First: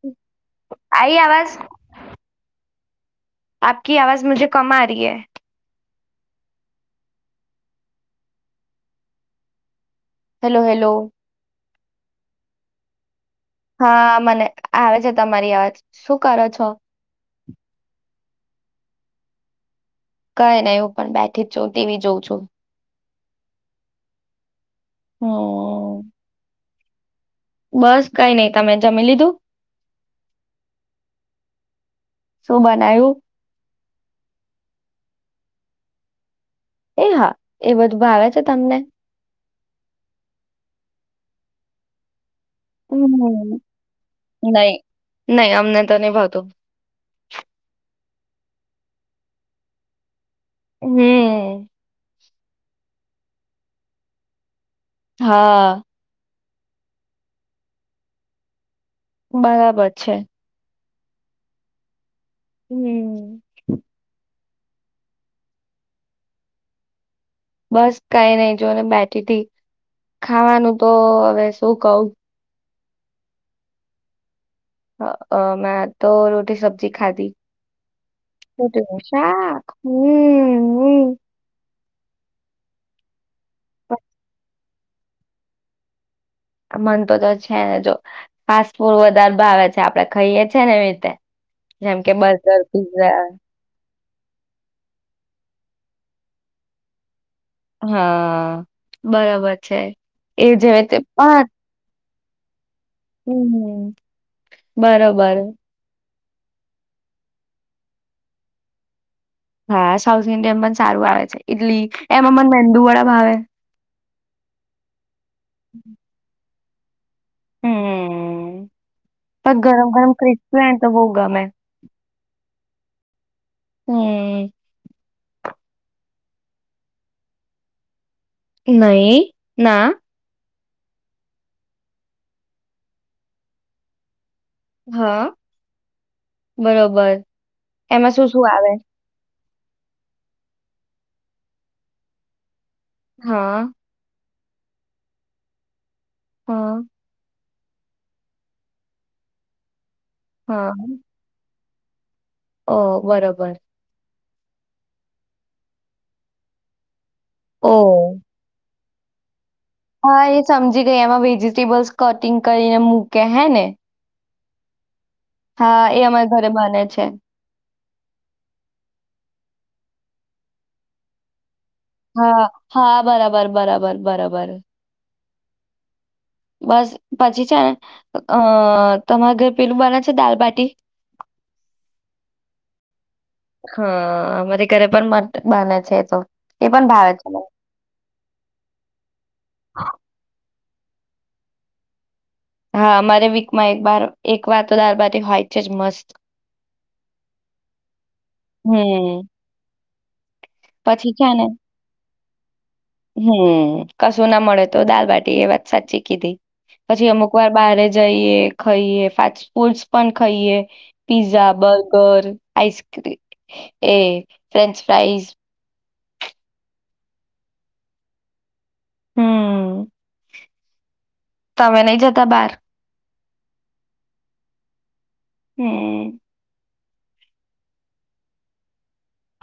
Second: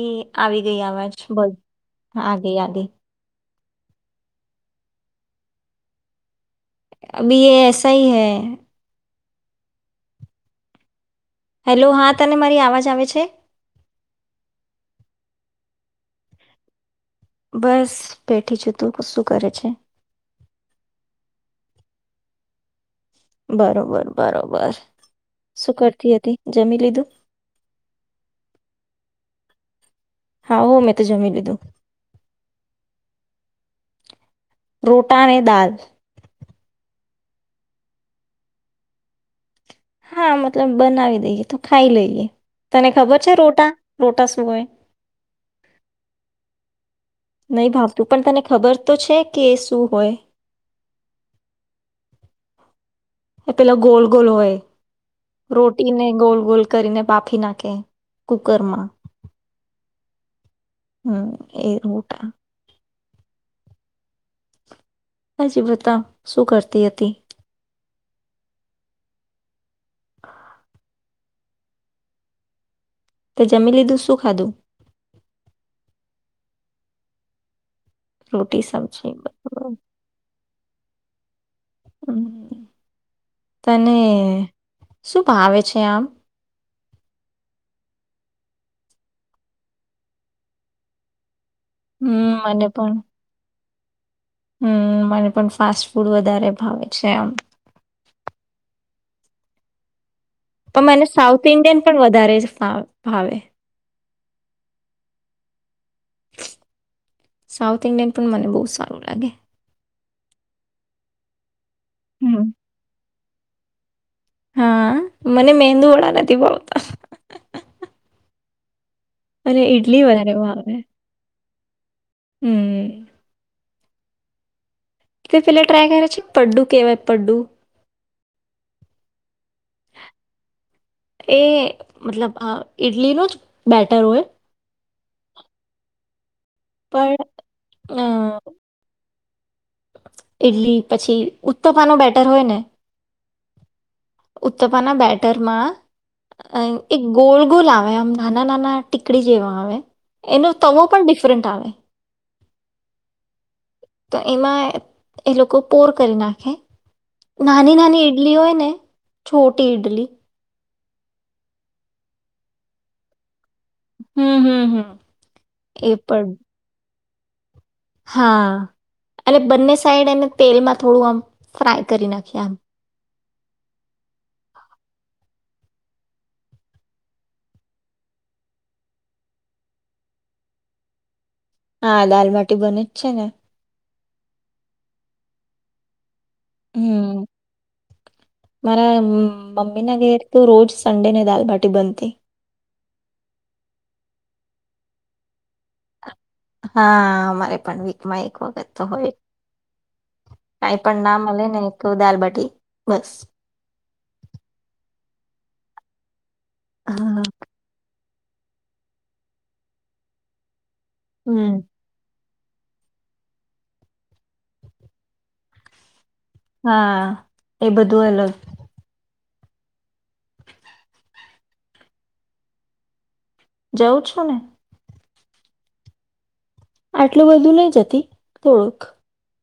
એ આવી ગઈ અવાજ બસ આગઈ આગઈ આપકી આવાજ મુજે કમ આ રહી હ અભી એસા હિ હૈ હેલો હેલો હેલો હા તને મારી અવાજ આવે છે હા મને આવે છે તમારી અવાજ શું કરો છો બસ બેથી છું તું શું કરે છે કઈ નહી હું પણ બેઠી જ છું તેવી જોઉં છું બરોબર બરોબર શું હમ કરતી હતી જમી લીધું બસ કઈ નઈ તમે જમી લીધું હા હો મેં તો જમી લીધું શું બનાવ્યું રોટલા ને દાલ એ હા એ બધું ભાવે છે તમને હા મતલબ બનાવી દઈએ તો ખાઈ લઈએ તને ખબર છે હમ્મ રોટા રોટા શું હોય નહી નહી અમને તો નહી ભાવતું. નહી ભાવતું પણ તને ખબર તો છે કે એ શું હોય. હમ્મ. એ પેલા ગોલ ગોલ હોય. હા રોટીને ગોલ ગોલ કરીને બાફી નાખે કુકરમાં. બરાબર છે. હમ એ રોટા. હમ્મ. હજી બતાવ શું કરતી હતી. બસ કઈ નઈ જોને બેઠીથી ખાવાનું તો અ વે શું કવ. તે જમી લીધું શું ખાધું. અ મેં તો રોટી સબ્જી ખાધી. રોટી [unintelligible] સબ્જી શાખ બરાબર હમ્મ હમ્મ. હમ્મ. તને. શું ભાવે છે આમ? મન તો તો છે ને જો ફાસ્ટ ફૂડ વધારે ભાવે છે આપડે ખાઈએ છીએ ને એવી રીતે. જેમ કે હમ બર્ગર, પિઝઝા. હમ્મ મને પણ ફાસ્ટ ફૂડ વધારે ભાવે છે એમ. હા બરાબર છે. એ જે પણ રીતે મને સાઉથ ઇન્ડિયન પણ વધ ધારે ફા ભાવે હમ્મ બરોબર. સાઉથ ઇન્ડિયન પણ મને બહુ સારું લાગે. હા સાઉથ ઇન્ડિયન પણ સારું આવે છે. ઇટલી, એમાં મને હમ મેંદુ વાળા ભાવે. હા મને મેંદુ વડા નથી ભાવત. [inaudible] હમ્મ. પર અને ગરમ ઈડલી ગરમ ક્રિસ્પ હોય ને તો બો ગમે. [inaudible] હમ્મ. હમ્મ. ત પેલા ટ્રાય કર છે પડ્ડુ કેવાય પડ્ડુ. નહી ના. એ મતલબ અ ઈડલીનું જ બેટર હોય. હા. બરોબર, પણ એમાં શું-શું આવે? ઈડલી પછી ઉત્તપાનો બેટર હોય ને? હા. ઉત્તપાના બેટર માં અહ હા એક ગોલ ગોલ આવે, આમ નાના-નાના ટીકડી જેવા આવે. એનું તવો પણ ડિફરન્ટ આવે. ઓહ! બરોબર. તો એમાં એ લોકો પોર કરી નાખે નાની-નાની ઓ ઈડલી હોય ને છોટી ઇડલી જી ગઈ, એમાં વેજીિટેબલ્સ કટિંગ કરીને મૂકે હે ને? હમ્મ-હમ્મ-હમ્મ. હા એ અમારા ઘરે બને છે. હા અને બંને સાઈડ એને તેલમાં થોડું આમ ફ્રાય કરી નાખીએ હા, આમ હા બરાબ બર બરાબર-બરાબર. બસ પછી છેને અહ તમાર ઘર પેલું બને છે દાલબાટી? હા દાલબાટી બને જ છે ને. હા અમારી ઘરે પણ બન બને છે એ તો. એ પણ ભાવે હમ્મ, છે મને મારા મ મમ્મી ના ઘેર તો રોજ્ સ સંડે ને દાલબાટી બનતી. હા અમારે વીકમાં એક બાર એક વાર તો દાલબાટી હોય છે જ મસ્ત. હા અમારે પણ વીકમાં એક વખત તો બને. હમ કાય પણ ના મલે ને તો દાલબાટ [inaudible] હમ્મ કશું ના મળે તો દાલબાટ એ વાત સાચી કીધી. પછી હા અમુક વાર બારે જ જઈએ, ખઈએ ફાસ ફૂલ્સ પણ ખઈએ. પીઝા, હમ બર્ગર આઈસ્ક્રીમ એ ફ્રેન્ચ ફ્રાઇઝ હા એ બધું અલગ હમ્મ. તમે નય જતા બાર? જવું છું ને. હમ્મ. આટલું બધું નય જતી, થોડુક.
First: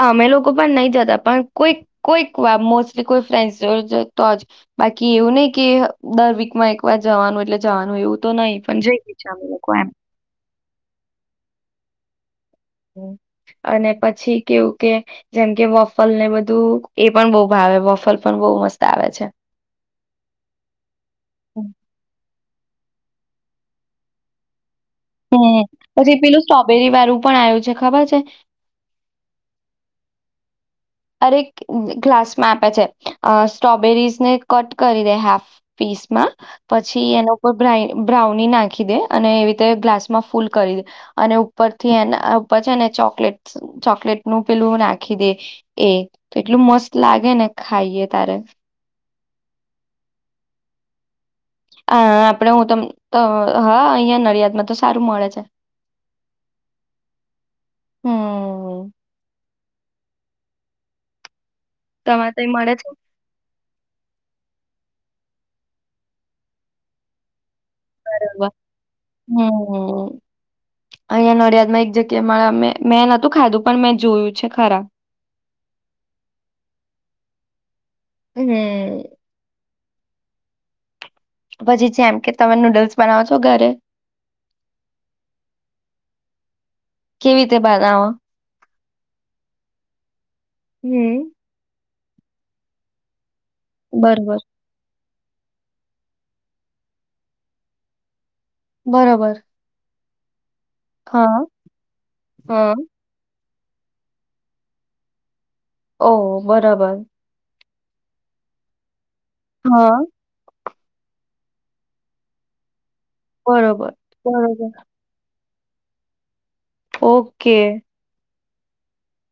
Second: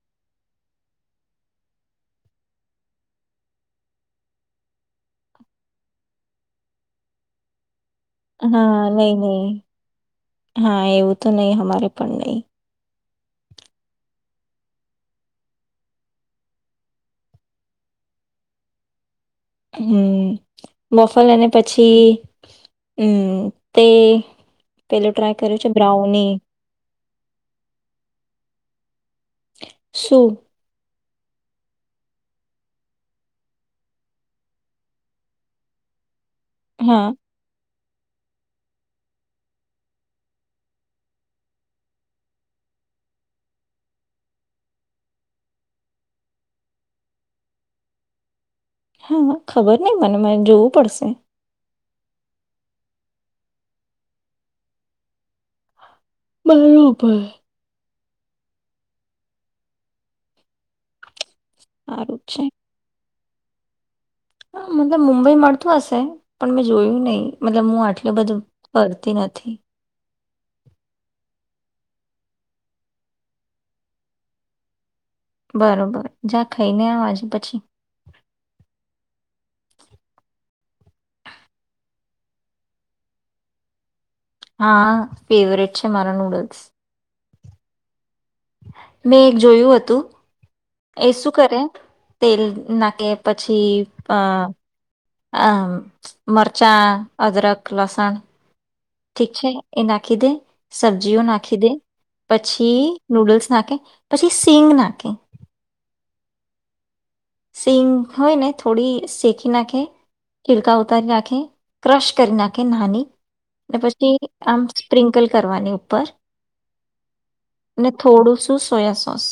અમે લોકો પણ નય જતા પણ કોઈ, કોઈક વાર મોસ્ટલી કોઈ ફ્રેન્ડસ જોતો જ, બાકી એવું નય કે, દર વીકમાં એક વાર જવાનું એટલે જવાનું. એવું તો નહી પણ અના પળ જઈએ છે અમે લોકો એમ નઈ અને પછી કેવું કે, જેમ કે વોફલ ને બધું એ પણ બો ભાવે વોફલ પણ બો મસ્ત આવે છે. હમ્મ, વોફલ અને પછી હમ્મ, તે પેલું ટ્રાય કર્યું હમ્મ, છે પછી બ્રાઉની પેલું સ્ટ્રોબેરી વારું પણ આવ્યું છે, ખબર છે? શું? અરે ગ્લાસમાં આપે છે, અ સ્ટ્રોબેરીઝ ને કટ કરી દે હાફ પીસમાં હા પછી એનો ઉપર બ્ર બ્રાઉની નાખી દે અને એવી રીતે ગ્લાસ માં ફૂલ કરી દે, અને ઉપરથી એના અ ઉપર છે એને ચોકલેટસ ચોકલેટનું પેલું નાખી દે. એ તો એટલું મસ્ત લાગે ને ખાઈએ તારે. હે, ખબર નહી મને મ જોવું પડશે. હા આપડે હું તમ ત હા અહિયાં નડિયાદમાં તો સારું મળે છે. બરોબર. હમ્મ્મ. સારું તમારે તઈ મળે છે. હ મતલબ મુંબઈ મળતું હશે, પણ મેં જોયું નહી. મતલબ હું આટલું બધું બરોબર. ફરતી નથી. હમ. અહિયાં નડિયાદમાં એક જગ્યા મા મે મેં નતું ખાધું પણ મેં જોયું છે ખરા. બરોબર, જા ખાઈ ને આવ આજે પછી. હમ્મ. પછી જેમ કે તમે નૂડલ્સ બનાવો છો ઘરે? હા, ફેવરેટ છે મારા નૂડલ્સ. કેવી તે બનાવો? મેં એક જોયું હતું, એ હમ. શું કરે તેલ નાકે પછી અ બરોબર અ મરચાં, અદરક, લસણ ઠીક બરોબર છે એના ખી દે સબ્જીઓ હા નાખી દે હા પછી નૂડલ્સ નાખે, પછી સિંગ નાખે. ઓ બરાબર. સિંગ હોય ને થોડી તેખી નાખે, હા કિરકા ઉતારી નાખે, ક્રશ કરી નાખે નાહની ને બરોબર પછી આમ બરોબર સ્પ્રિન્કલ કરવાની ઉપર. ઓકે. ટું સોયા સોસ.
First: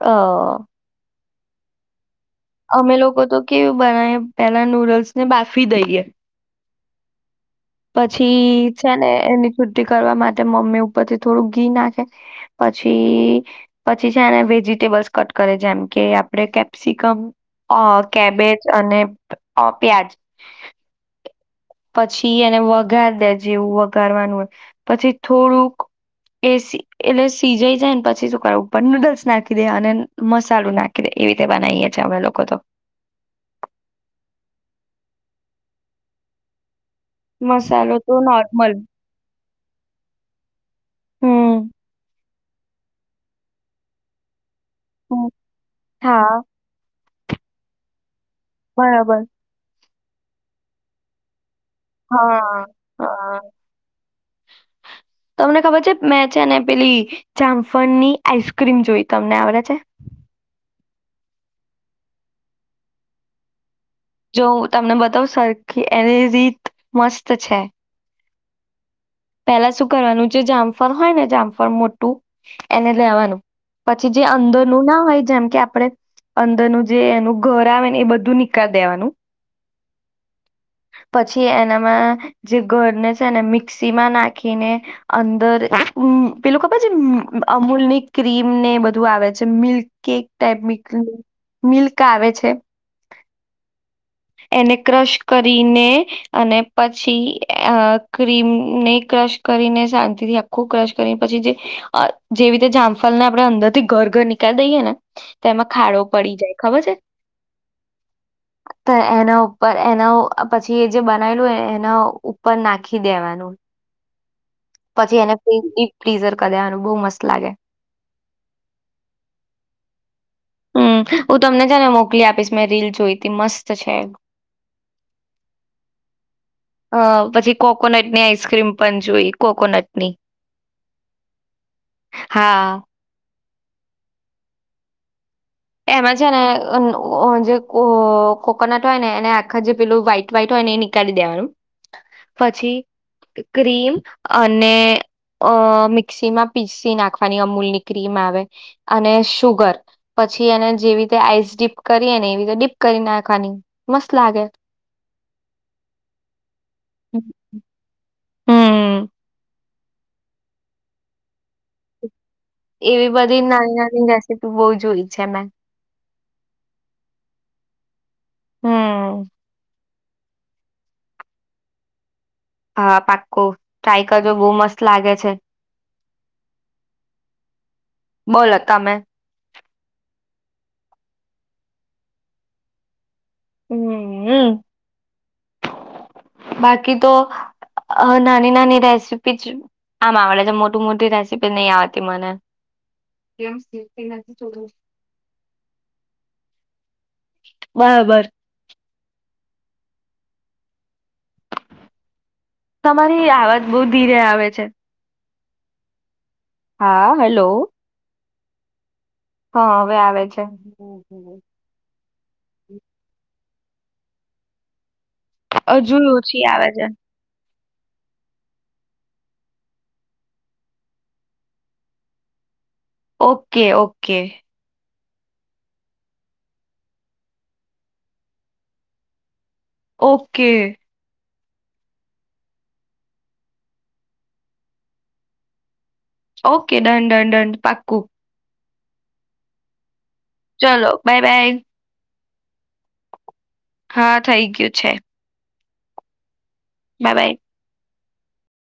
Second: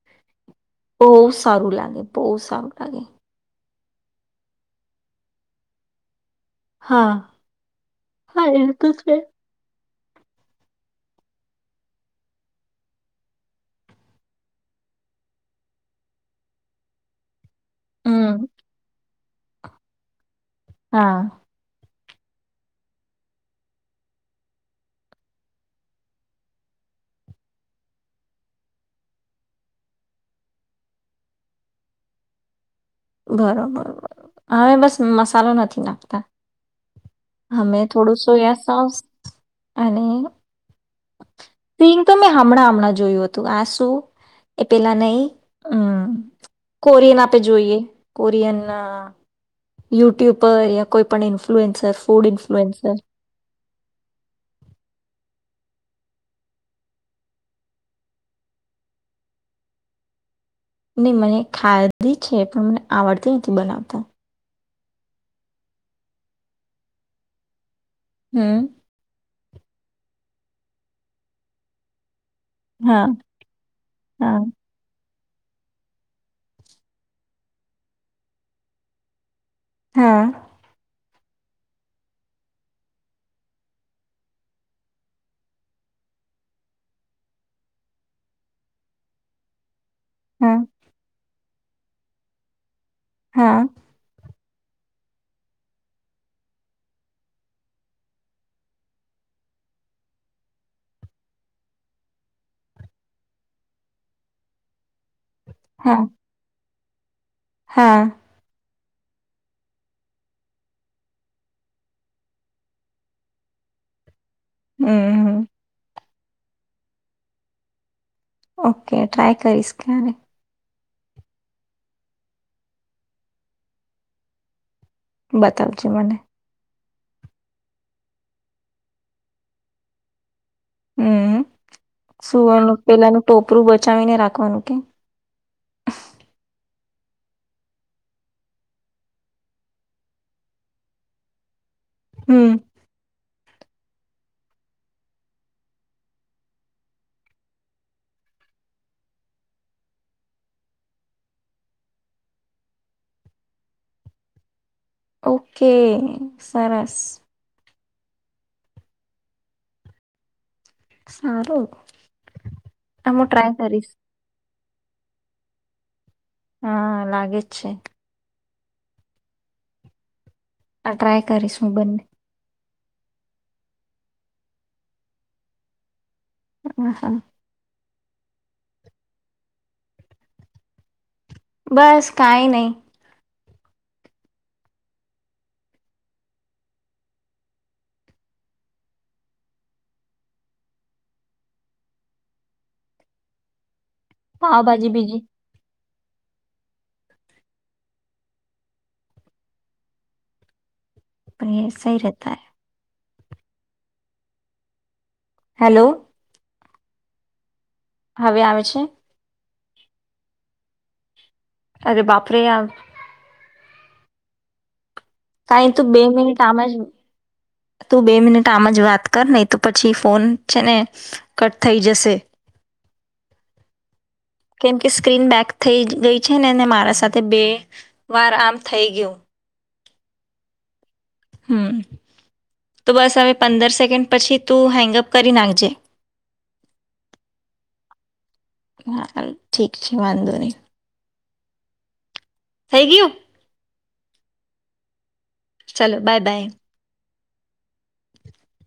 અ બઉ સારું લાગે. બઉ સારું લાગે. કેવી બનાવી પેલા નૂડલ્સ ને બાફી દઈએ. હા. હા એ પછી તો છે ને એની [unintelligible] કરવા માટે મમ્મી ઉપરથી થોડું ઘી નાખે પછી પછી છેને વેજીિટેબલ્સ કટ કરે જેમ કે આપડે કેપ્સિકમ અ હમ કેબેજ અને અ પ્યાજ હા. પછી પી એને વઘાર દે જેવું વઘારવાનું હોય પછી થોડુંક એસી એટલે સીજાઈ જાયને પછી શક ઉપર નૂડલ્સ નાખી દે અને મસાલો નાખી દે એવી રીતે બનાવીએ છેએ અમે લોકો તો. બરોબર હવે બસ મસાલો નથી નાખતા. અમે મસાલો તો થોડું સોયા નોર્મલ. સોસ અને હમ પિંગ તો મે હમણાં હમણાં જોયું હતું આ શું એ પેલા નહી હમ. હમ્મ હા કોરીના તે જોઈએ. કોરિયન ના બરાબર યુટ્યુબ પર યા કોઈ પણ ઇ ઈનફ્લુએન્સર ફૂડ હા ઇન્ફૂએન્સર હા તમને ખબર છે મેં છે ને પેલી જામફણની આઈસક્રીમ જોઈ તમને આવડે છે? નહી મને ખાધી છે પણ મને આવડતી નથી બનાવતા. હુ તમને બતાવ સરખી એની રીત મસ્ત છે. હમ્મ. પેલા શું કરવાનું છે જામફળ હોય ને જામફળ મોટું એને હા લેવાનું પછી જે હા અંદરનું ના હોય જેમ કે આપડે અંદરનું જે એનું ઘર આવે ને એ બધું નિકાલ દેવાનું. હા. પછી એનામાં જે ઘરને છે ને મિક્સ સીમા નાખીને અંદર [unintelligible] પેલું ખબર છે અમૂલ ની ક્રીમ ને બધું આવે છે મિલ્ક કેક ટાઈપ હા બી ક મિલ્ક આવે છે. હા. એને ક્રશ કરીને અને પછી અ ક્રીમ ને ક્રશ કરીને શાંતિ થી આખું ક્રશ કરીને પછી જે જેવી રીતે જામફલ ને આપડે અંદર થી ઘર ઘર નીકાળી દઈએ ને તેમાં ખાડો હા પડી જાય. ખબર છે? હા તો એના ઉપર એના પછી એ જે બનાયલું હોય એના ઉપર નાખી દેવાનુ પછી એને હમ પેલું ડીપ ફ્રીઝર કર દેવાનું બો મસ્ત લાગે. ઓકે ટ્રાય કરીશ ક્યારે. હમમ હું તમને છે ને મોકલી આપીશ મેં રીલ જોઈ તી મસ્ત છે. બતાવજે મને અ પછી કોકોનટની આઈસક્રીમ પણ જોઈ કોકોનટ ની. હમમ સુવન હા પેલાનું ટોપ ટોપરું બચાવીને રાખવાનું કે એમાં છે ને અ ઓજો જે કોકોનટ હોય ને એને આખા જે પેલું વ્હાઈટ વ્હાઈટ હોય ને એ નીકાળી દેવાનું. હમ પછી ક્રીમ અને અ મિક્સી માં પીસી નાખવાની અમૂલની ક્રીમ આવે અને શુગર પછી એને જેવી રીતે આઈસ ડીપ કરીએ ને એવી રીતે ડીપ કરી નાખવાની મસ્ત લાગે. ઓકે સરસ. હમ સારું. એવી આમ હું બધી ટ્રાય નાની કરીશ નાની રેસીપી બો જોઈ છે મેં. હા લાગે જ છે. હા અ આ ટ્રાય કરીશું બંને હા પાક્કુ ટ્રાય કરજો બો મસ્ત લાગે છે. હા હા. બોલો તમેં બસ કાય નહી. હમમ અ બાકી તો અ નાની નાની રેસીપી જ આમ આવેડે છે મોટી મોટી રેસીપી નહી આવડતી મને. પાાવભાજી બીજી બરાબર. યે સહી રહેતા હે તમારી આવાજ બો ધીરે આવે છે. હેલો. હા હેલો. હવે આવે છે. હા હવે આવે છે. અરે બાપરે આ કાઈ તો હજુ બે મિનિટ ઓછી આમ આવે જ છે. તું બે મિનિટ આમ જ વાત કર નહી તો પછી ફોન છે ને કટ થઈ જશે. ઓકે-ઓકે. કેમ સ્ક્રીન બેક થઈ ગઈ છે ને મારા સાથે બે વાર આમ થઈ ગયું. ઓકે. હમ્મ. તો બસ હવે પંદર સેકન્ડ પછી તું હેંગઅપ કરી નાખજે. ઓકે, ડન-ડન-ડન પાક્કું. હા હાલ ઠીક છે. વાંધો નહી. બાય-બાય. થઈ ગયું? હા થઇ ગયું છે. ચલો, બાય-બાય. બાય-બાય.